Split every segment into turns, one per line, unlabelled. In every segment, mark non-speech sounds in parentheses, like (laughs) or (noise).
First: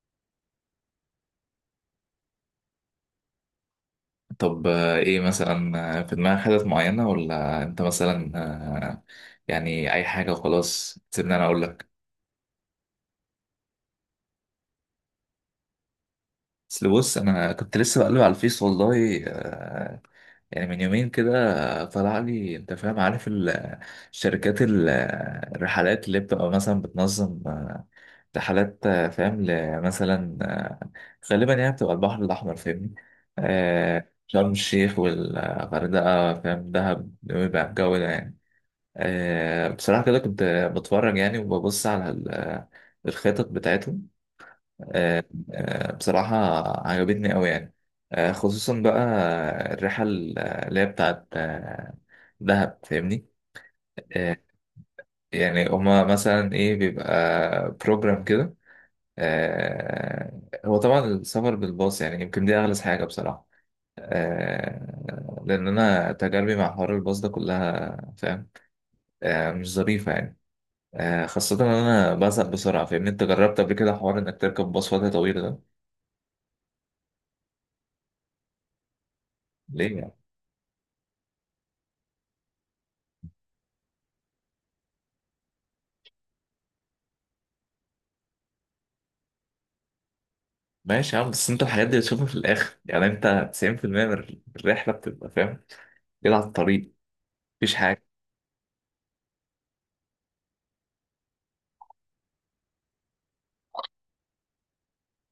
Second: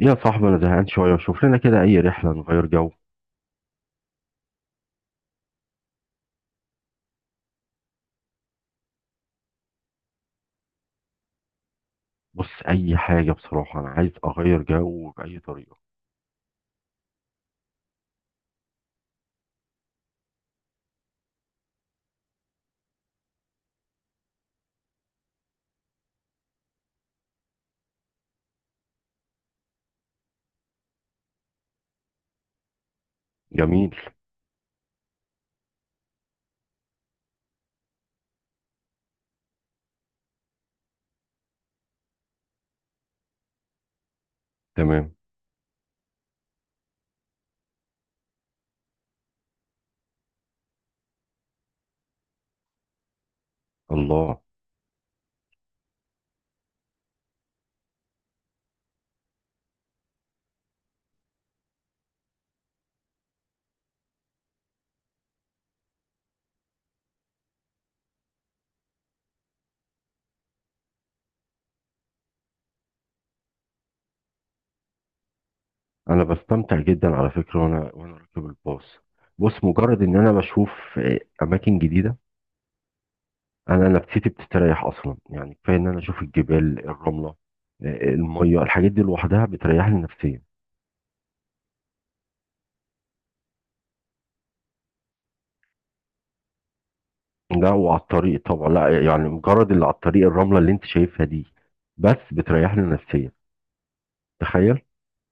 يا صاحبي، انا زهقان شويه. شوف لنا كده اي رحله نغير جو.
طب، ايه مثلا، في دماغك حتت معينة ولا انت مثلا؟ آه، يعني اي حاجة وخلاص، سيبني انا اقول لك.
بص، اي حاجه بصراحه انا عايز اغير جو باي طريقه.
اصل بص، انا كنت لسه بقلب على الفيس والله. يعني من يومين كده. طلع لي، انت فاهم، عارف شركات الرحلات اللي بتبقى مثلا بتنظم رحلات، فاهم، مثلا غالبا يعني بتبقى البحر الاحمر، فاهمني؟
جميل.
شرم الشيخ والغردقة، فاهم، دهب، بيبقى الجو ده يعني. بصراحة كده كنت بتفرج يعني وببص على الخطط بتاعتهم.
تمام.
آه، بصراحة عجبتني أوي يعني. خصوصا بقى الرحلة اللي هي بتاعت دهب، فاهمني. آه،
الله.
يعني هما مثلا إيه بيبقى بروجرام كده. هو طبعا السفر بالباص، يعني يمكن دي أغلى حاجة بصراحة. لأن أنا تجاربي مع حوار الباص ده كلها، فاهم، مش ظريفة يعني. خاصة إن أنا بزهق بسرعة، فاهمني؟ أنت جربت قبل كده حوار إنك تركب باص وقت طويل ده؟
انا بستمتع جدا على فكره، وانا راكب الباص. بص،
ليه
مجرد
يعني؟
ان انا بشوف اماكن جديده، انا نفسيتي بتستريح اصلا. يعني كفايه ان انا اشوف الجبال، الرمله، الميه، الحاجات دي لوحدها بتريحني نفسيا.
ماشي يا عم، بس أنت الحاجات دي بتشوفها في الآخر يعني. أنت 90% من الرحلة بتبقى، فاهم، كده على الطريق،
لا،
مفيش
وعلى
حاجة.
الطريق طبعا، لا يعني مجرد اللي على الطريق، الرمله اللي انت شايفها دي بس بتريحني نفسيا. تخيل.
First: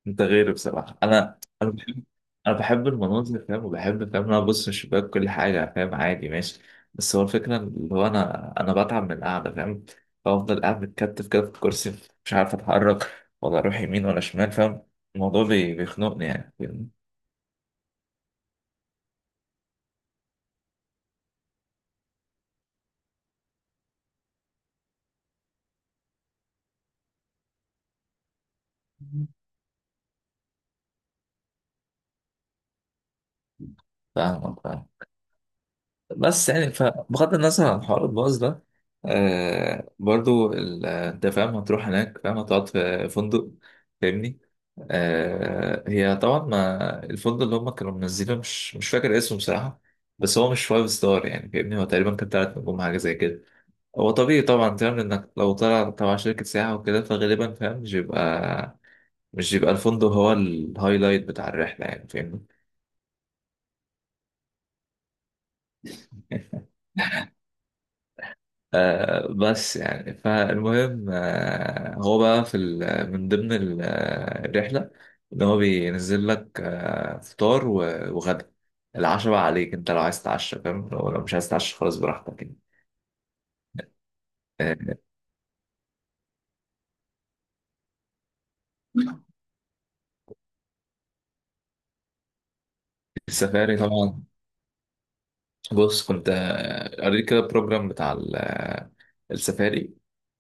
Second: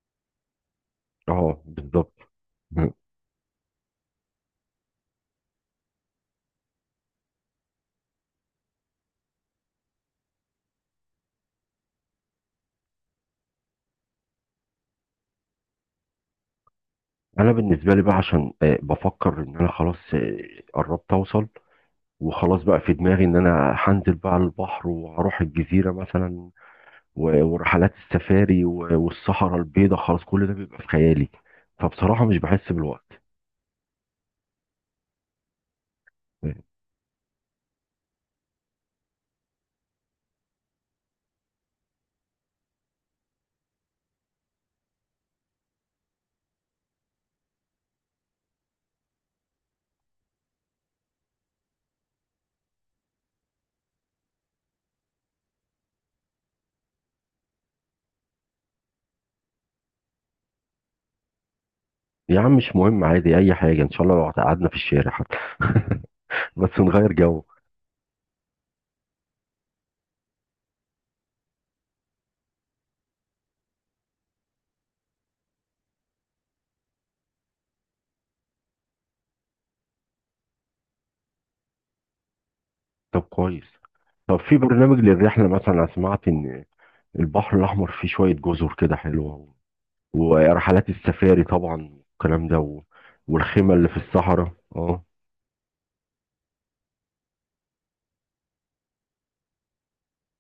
أنت غيري بصراحة.
اه، بالظبط.
أنا بحب
مم.
المناظر، فاهم، وبحب، فاهم، إن أنا أبص من الشباك كل حاجة، فاهم. عادي ماشي. بس هو الفكرة اللي هو أنا بتعب من القعدة، فاهم. بفضل قاعد متكتف كده في الكرسي، مش عارف أتحرك ولا أروح يمين ولا شمال، فاهم. الموضوع بيخنقني يعني، فاهمني؟
انا بالنسبه لي بقى، عشان بفكر ان انا خلاص قربت اوصل، وخلاص بقى في دماغي ان انا هنزل بقى البحر، وهروح الجزيره مثلا، ورحلات السفاري، والصحراء البيضاء، خلاص كل ده بيبقى في خيالي، فبصراحه مش بحس بالوقت.
فاهمك، فاهم. بس
آه،
يعني فبغض النظر عن حوار الباص ده، برضو انت فاهم هتروح هناك، فاهم، هتقعد في فندق، فاهمني. هي طبعا، ما الفندق اللي هم كانوا منزلينه مش فاكر اسمه بصراحة. بس هو مش فايف ستار، يعني فاهمني، هو تقريبا كان تلات نجوم حاجة زي كده. هو طبيعي طبعا، فاهم، انك لو طلع تبع شركة سياحة وكده، فغالبا، فاهم، مش بيبقى الفندق هو الهايلايت بتاع الرحلة يعني،
يا
فاهمني.
عم مش مهم، عادي اي حاجه ان شاء الله، لو قعدنا في الشارع حتى (laughs) بس نغير جو.
بس يعني فالمهم، هو بقى في من ضمن الرحلة، إن هو بينزل لك فطار و وغدا العشاء بقى عليك أنت، لو عايز تتعشى، فاهم، لو مش عايز تتعشى خلاص براحتك يعني.
طب كويس. طب في
آه،
برنامج للرحله مثلا؟ انا سمعت ان البحر الاحمر فيه شويه جزر كده حلوه، ورحلات السفاري طبعا، والكلام ده، والخيمة
السفاري
اللي في
طبعا.
الصحراء. اه.
بص كنت، قريت كده البروجرام بتاع السفاري.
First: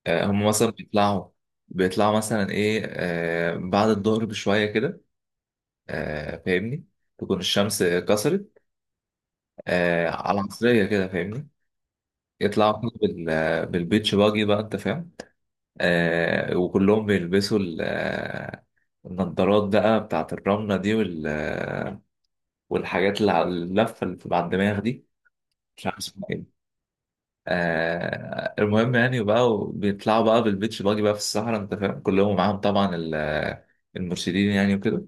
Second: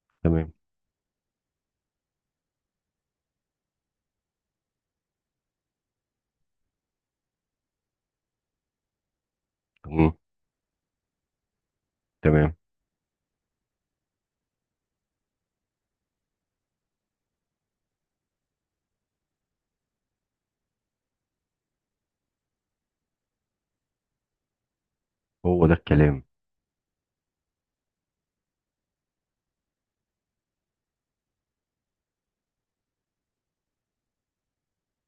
هم
تمام.
مثلا بيطلعوا مثلا ايه بعد الظهر بشوية كده، فاهمني. تكون الشمس كسرت
مم.
على عصرية كده، فاهمني.
تمام.
يطلعوا كده بالبيتش باجي بقى، انت فاهم. وكلهم بيلبسوا النضارات بقى بتاعت الرملة دي وال آه، والحاجات اللي على اللفة اللي بتبقى على الدماغ دي،
هو ده
مش عارف
الكلام.
اسمها ايه. المهم يعني بقى، بيطلعوا بقى بالبيتش باجي بقى في الصحراء، انت فاهم، كلهم معاهم طبعا المرشدين يعني وكده.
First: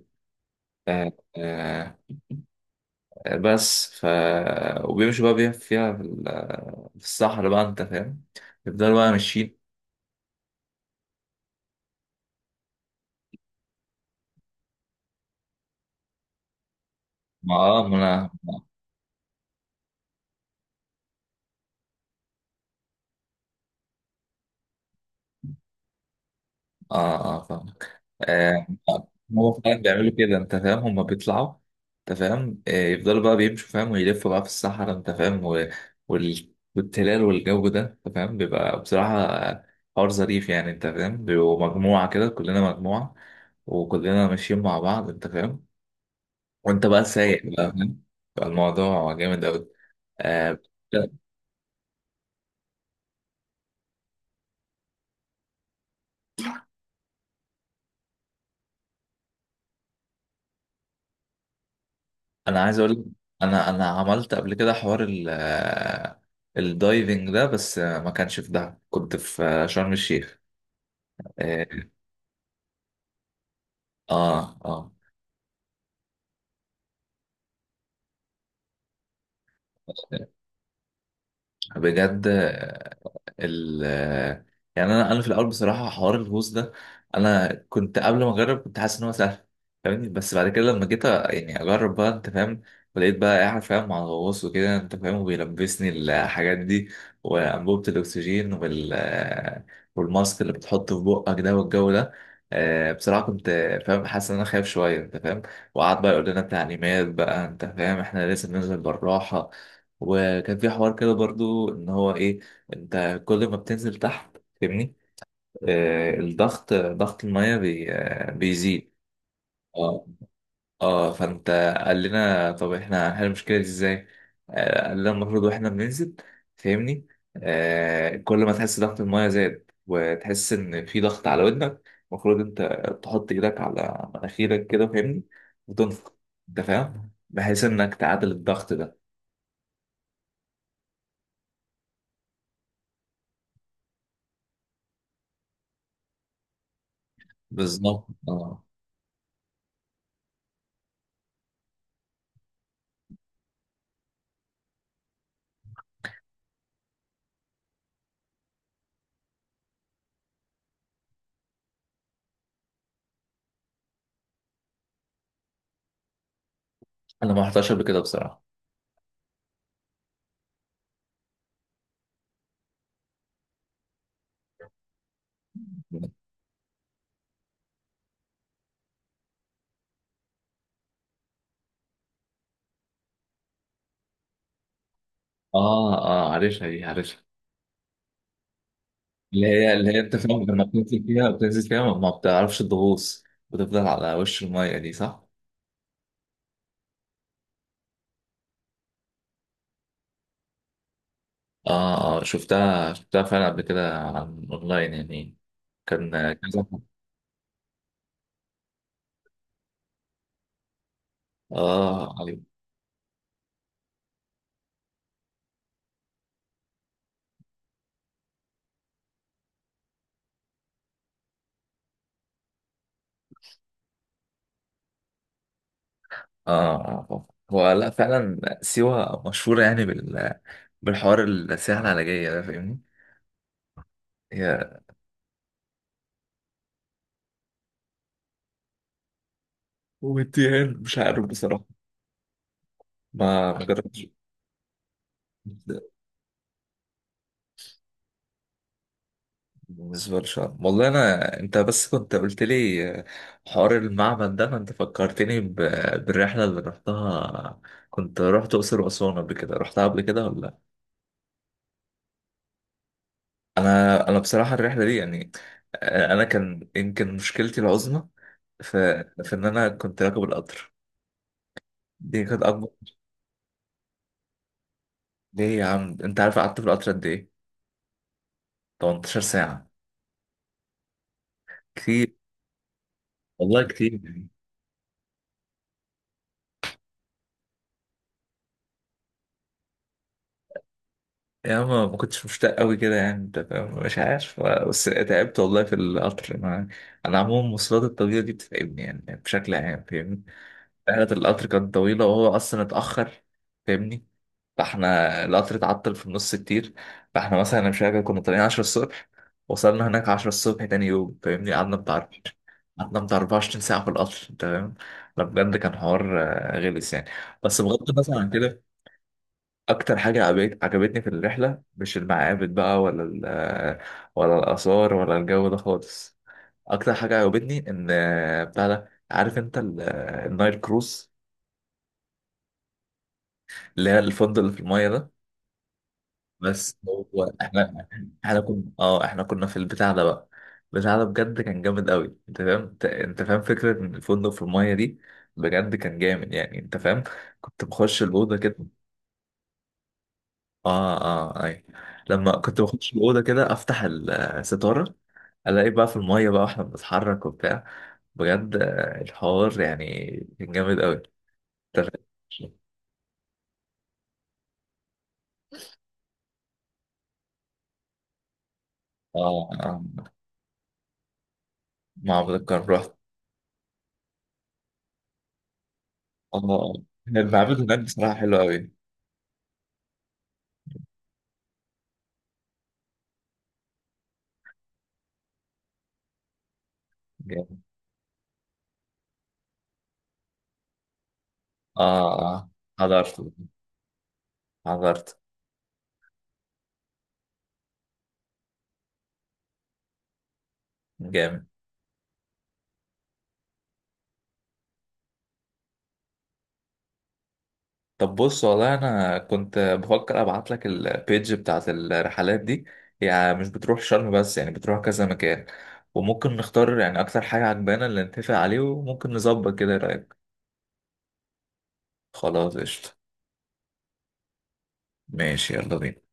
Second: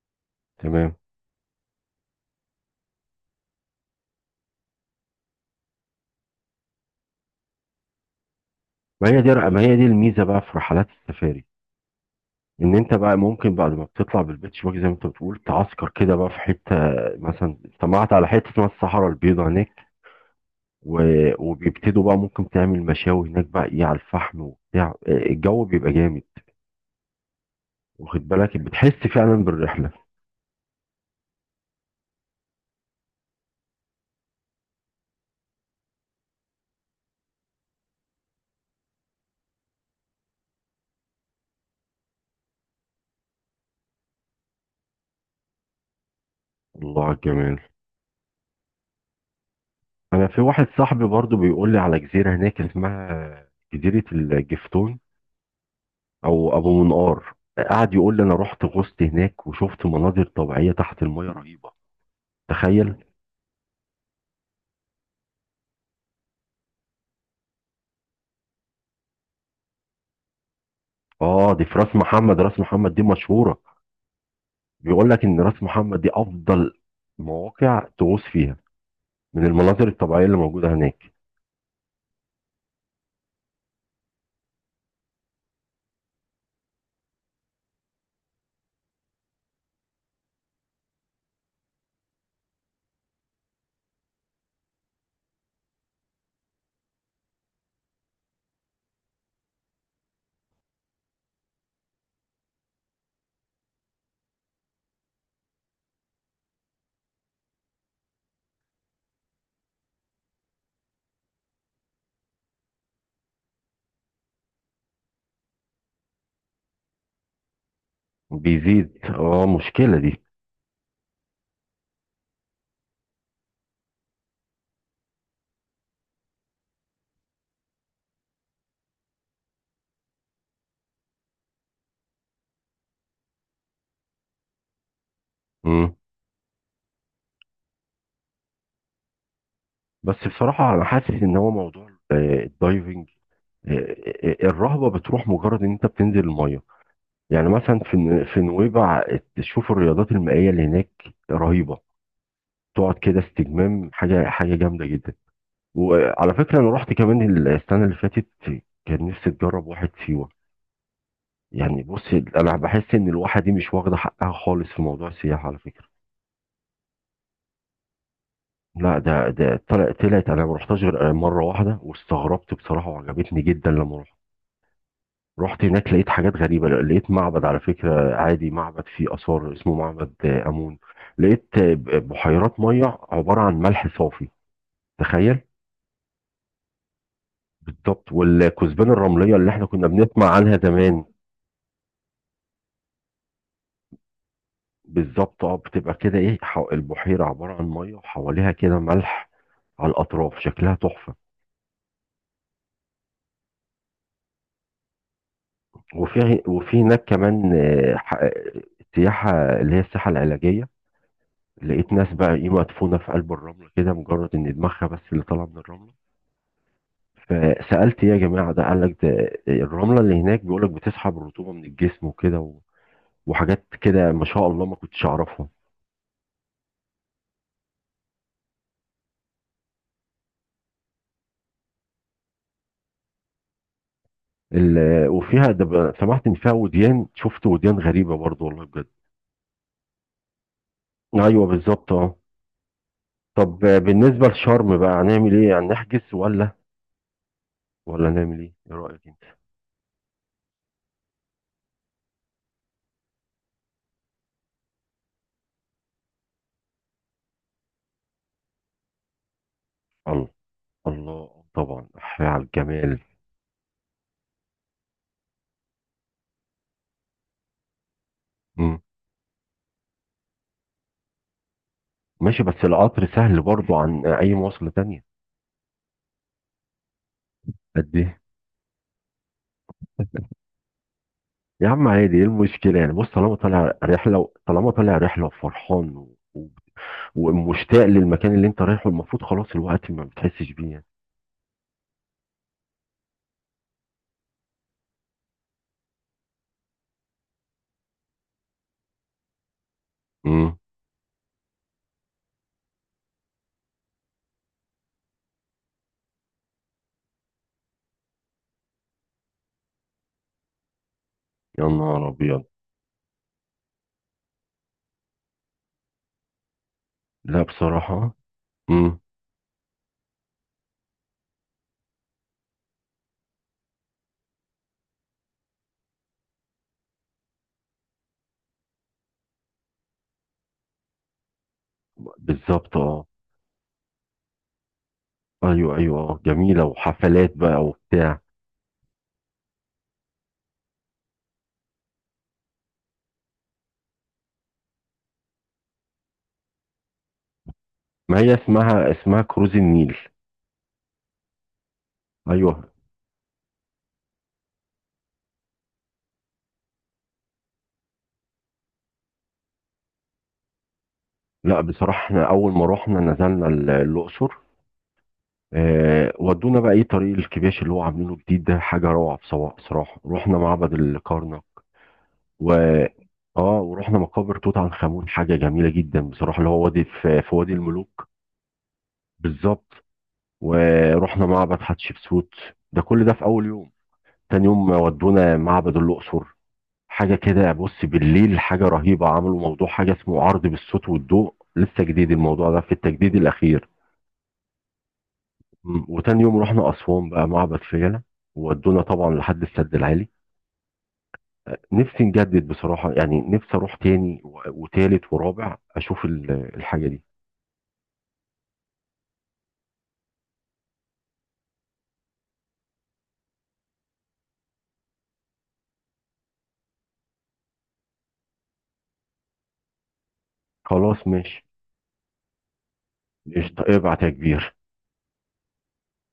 تمام.
آه آه، بس ف وبيمشوا بقى في الصحراء بقى، انت فاهم، يفضلوا
ما
بقى
هي دي
ماشيين.
ما هي دي الميزة بقى في رحلات السفاري، ان انت بقى ممكن بعد ما بتطلع بالبيتش باجي، زي ما انت بتقول، تعسكر كده بقى في حتة. مثلا
ما
سمعت على
انا.
حتة اسمها الصحراء البيضاء هناك. و... وبيبتدوا بقى، ممكن تعمل مشاوي هناك بقى، ايه، على الفحم وبتاع، الجو بيبقى جامد،
اه، اه، فاهم.
واخد بالك؟
آه
بتحس فعلا
هو فعلا
بالرحلة.
بيعملوا كده، انت فاهم، هما بيطلعوا، انت فاهم. يفضلوا بقى بيمشوا، فاهم، ويلفوا بقى في الصحراء، انت فاهم، و... وال... والتلال والجو ده، انت فاهم، بيبقى بصراحة حوار ظريف يعني، انت فاهم، بيبقوا مجموعة كده، كلنا مجموعة وكلنا ماشيين مع بعض، انت فاهم. وانت
الله
بقى
على
سايق
الجمال.
بقى، فاهم، بقى الموضوع جامد قوي.
انا في
آه
واحد صاحبي برضو بيقول لي على جزيره هناك اسمها جزيره الجفتون، او ابو منقار. قعد يقول لي انا رحت غصت هناك وشفت مناظر طبيعيه تحت الميه رهيبه.
انا عايز اقول
تخيل.
لك، انا عملت قبل كده حوار ال آه، الدايفنج ده، بس ما كانش في دهب، كنت في شرم الشيخ.
اه، دي في
اه،
راس محمد. راس محمد دي مشهوره.
اه، آه.
بيقول لك ان راس محمد دي افضل مواقع تغوص فيها، من المناظر الطبيعيه اللي موجوده هناك.
بجد. ال يعني انا في الاول بصراحه حوار الهوست ده، انا كنت قبل ما اجرب كنت حاسس ان هو سهل، فاهمني. بس بعد كده لما جيت، يعني اجرب بقى، انت فاهم، ولقيت بقى قاعد، فاهم، مع الغواص وكده، انت فاهم، وبيلبسني الحاجات دي وانبوبه الاكسجين والماسك اللي بتحطه في بقك ده والجو ده. بصراحه كنت، فاهم، حاسس ان انا خايف شويه، انت فاهم. وقعد بقى يقول لنا تعليمات بقى، انت فاهم، احنا لازم ننزل بالراحه. وكان في حوار كده برضو ان هو ايه، انت كل ما بتنزل تحت، فاهمني، الضغط، ضغط المية بي آه بيزيد.
بيزيد، اه، مشكله
اه،
دي.
اه، فانت قال لنا طب احنا هنحل المشكلة دي ازاي. قال لنا المفروض واحنا بننزل، فاهمني، كل ما تحس ضغط المية زاد وتحس ان في ضغط على ودنك، المفروض انت تحط ايدك على مناخيرك كده، فاهمني،
مم.
وتنفخ، انت فاهم، بحيث انك تعادل الضغط ده.
بس بصراحه انا حاسس ان هو موضوع الدايفنج، الرهبه بتروح مجرد ان انت بتنزل الميه. يعني مثلا
بالظبط.
في
اه،
نويبع تشوف الرياضات المائية اللي هناك، رهيبة. تقعد كده استجمام، حاجة جامدة جدا. وعلى فكرة أنا رحت كمان السنة اللي فاتت. كان نفسي أجرب واحد سيوة. يعني بص، أنا بحس إن الواحة دي مش واخدة حقها خالص في موضوع السياحة على فكرة.
انا ما رحتهاش قبل كده بصراحة.
لا، ده طلعت، أنا ما رحتهاش غير مرة واحدة، واستغربت بصراحة وعجبتني جدا لما رحت. رحت هناك لقيت حاجات غريبة، لقيت معبد على فكرة، عادي، معبد فيه آثار اسمه معبد آمون. لقيت بحيرات مية عبارة عن ملح صافي. تخيل.
اه، اه، عارفها دي، عارفها.
بالظبط، والكثبان الرملية
اللي
اللي احنا
هي
كنا
اللي هي انت
بنسمع
فاهم،
عنها
لما
زمان.
بتنزل فيها، بتنزل فيها ما بتعرفش تغوص، بتفضل على وش المية دي، صح؟
بالظبط، اه، بتبقى كده ايه، البحيرة عبارة عن مية، وحواليها كده ملح على الأطراف، شكلها تحفة.
اه، اه، شفتها فعلا قبل كده عن اونلاين يعني. كان
وفي
كذا.
وفي هناك كمان، سياحة، اللي هي السياحة العلاجية. لقيت ناس
اه،
بقى،
ايوه،
ايه، مدفونة في قلب الرملة كده، مجرد ان دماغها بس اللي طالعة من الرملة. فسألت ايه يا جماعة ده؟ قال لك ده الرملة اللي هناك بيقول لك بتسحب الرطوبة من الجسم، وكده، وحاجات كده، ما شاء الله ما كنتش أعرفها.
اه. هو لا، فعلا سيوة مشهورة يعني بالحوار، السياحة العلاجية ده، فاهمني؟ هي
وفيها ده، سمعت إن فيها وديان. شفت وديان غريبة برضو والله بجد.
والتيهان، مش عارف
أيوه،
بصراحة،
بالظبط، أه.
ما
طب
ما جربتش.
بالنسبة لشرم بقى هنعمل إيه؟ يعني نحجز ولا، نعمل إيه رأيك أنت؟
بالنسبة للشعر والله أنا، أنت بس كنت قلت لي حوار المعبد ده، فأنت فكرتني بالرحلة اللي رحتها. كنت رحت أقصر وأسوان قبل كده، رحتها قبل كده
الله،
ولا لأ؟
الله، طبعا أحيي على الجمال.
أنا بصراحة الرحلة دي يعني، أنا كان يمكن مشكلتي العظمى
مم.
في إن أنا كنت راكب القطر. دي
ماشي،
كانت
بس
أكبر.
القطر سهل برضو عن أي مواصلة تانية.
ليه يا عم، أنت عارف قعدت في القطر قد إيه؟
قد إيه؟
18 ساعة.
يا عم
كتير،
عادي، ايه المشكلة يعني؟ بص طالما
والله
طالع
كتير.
رحلة، طالما طالع رحلة وفرحان، ومشتاق للمكان اللي انت رايحه، المفروض خلاص الوقت ما بتحسش بيه يعني.
يا، ما كنتش مشتاق قوي كده يعني، انت فاهم؟ مش عارف، بس تعبت والله في القطر. ما انا عموما المواصلات الطويله دي بتتعبني يعني بشكل عام، فاهمني.
امم.
رحله القطر كانت طويله وهو اصلا اتاخر، فاهمني. فاحنا القطر اتعطل في النص كتير. فاحنا مثلا انا مش فاكر، كنا طالعين 10 الصبح، وصلنا هناك 10 الصبح تاني يوم، فاهمني،
يا
قعدنا
نهار
بتاع
ابيض.
قعدنا بتاع 24 ساعه في القطر، انت فاهم. لا بجد، كان حوار غلس يعني.
لا
بس بغض
بصراحة.
النظر عن كده،
امم.
اكتر حاجه عجبتني في الرحله، مش المعابد بقى ولا الاثار ولا الجو ده خالص. اكتر حاجه عجبتني ان بتاع ده، عارف انت النايل كروز،
بالظبط، اه.
اللي هي الفندق اللي في المايه ده.
ايوه، ايوه، اه، جميلة،
بس هو
وحفلات بقى
احنا،
وبتاع.
احنا كنا اه احنا كنا في البتاع ده بقى. البتاع ده بجد كان جامد قوي، انت فاهم، أنت فاهم فكره ان الفندق في المايه دي، بجد كان جامد يعني، انت فاهم. كنت بخش
ما هي
الاوضه كده.
اسمها، كروز النيل.
اه، اه، اي. لما كنت
ايوه.
بخش الاوضه كده، افتح الستاره، الاقي بقى في الميه بقى واحنا بنتحرك وبتاع. بجد الحوار يعني كان جامد قوي.
لا بصراحة، احنا اول ما رحنا نزلنا الاقصر. ودونا بقى، ايه، طريق الكباش اللي هو عاملينه جديد ده. حاجة روعة
اه،
بصراحة. بصراحة رحنا معبد الكرنك،
معبد
و
الكرم رحت.
اه ورحنا مقابر توت عنخ امون. حاجه جميله جدا بصراحه، اللي هو
اه،
وادي، في وادي
المعبد هناك
الملوك.
بصراحه حلو قوي.
بالظبط. ورحنا معبد حتشبسوت. ده كل ده في اول يوم. تاني يوم ودونا معبد الاقصر. حاجه كده
جامد.
بص، بالليل، حاجه رهيبه. عملوا موضوع، حاجه اسمه عرض بالصوت والضوء،
اه،
لسه جديد الموضوع
اه،
ده في التجديد
حضرت
الاخير.
حضرت
وتاني يوم رحنا اسوان بقى، معبد فيلة، وودونا طبعا لحد السد العالي.
جامد.
نفسي نجدد بصراحه يعني، نفسي اروح تاني، وتالت ورابع، اشوف الحاجه دي.
طب بص والله، انا كنت بفكر ابعت لك البيج بتاعت الرحلات دي، يعني مش بتروح شرم بس، يعني بتروح كذا مكان، وممكن نختار يعني اكتر حاجة عجبانا اللي نتفق عليه، وممكن نظبط كده، إيه رأيك؟
خلاص ماشي.
خلاص قشطة.
قشطة، ابعت يا كبير.
ماشي، يلا بينا.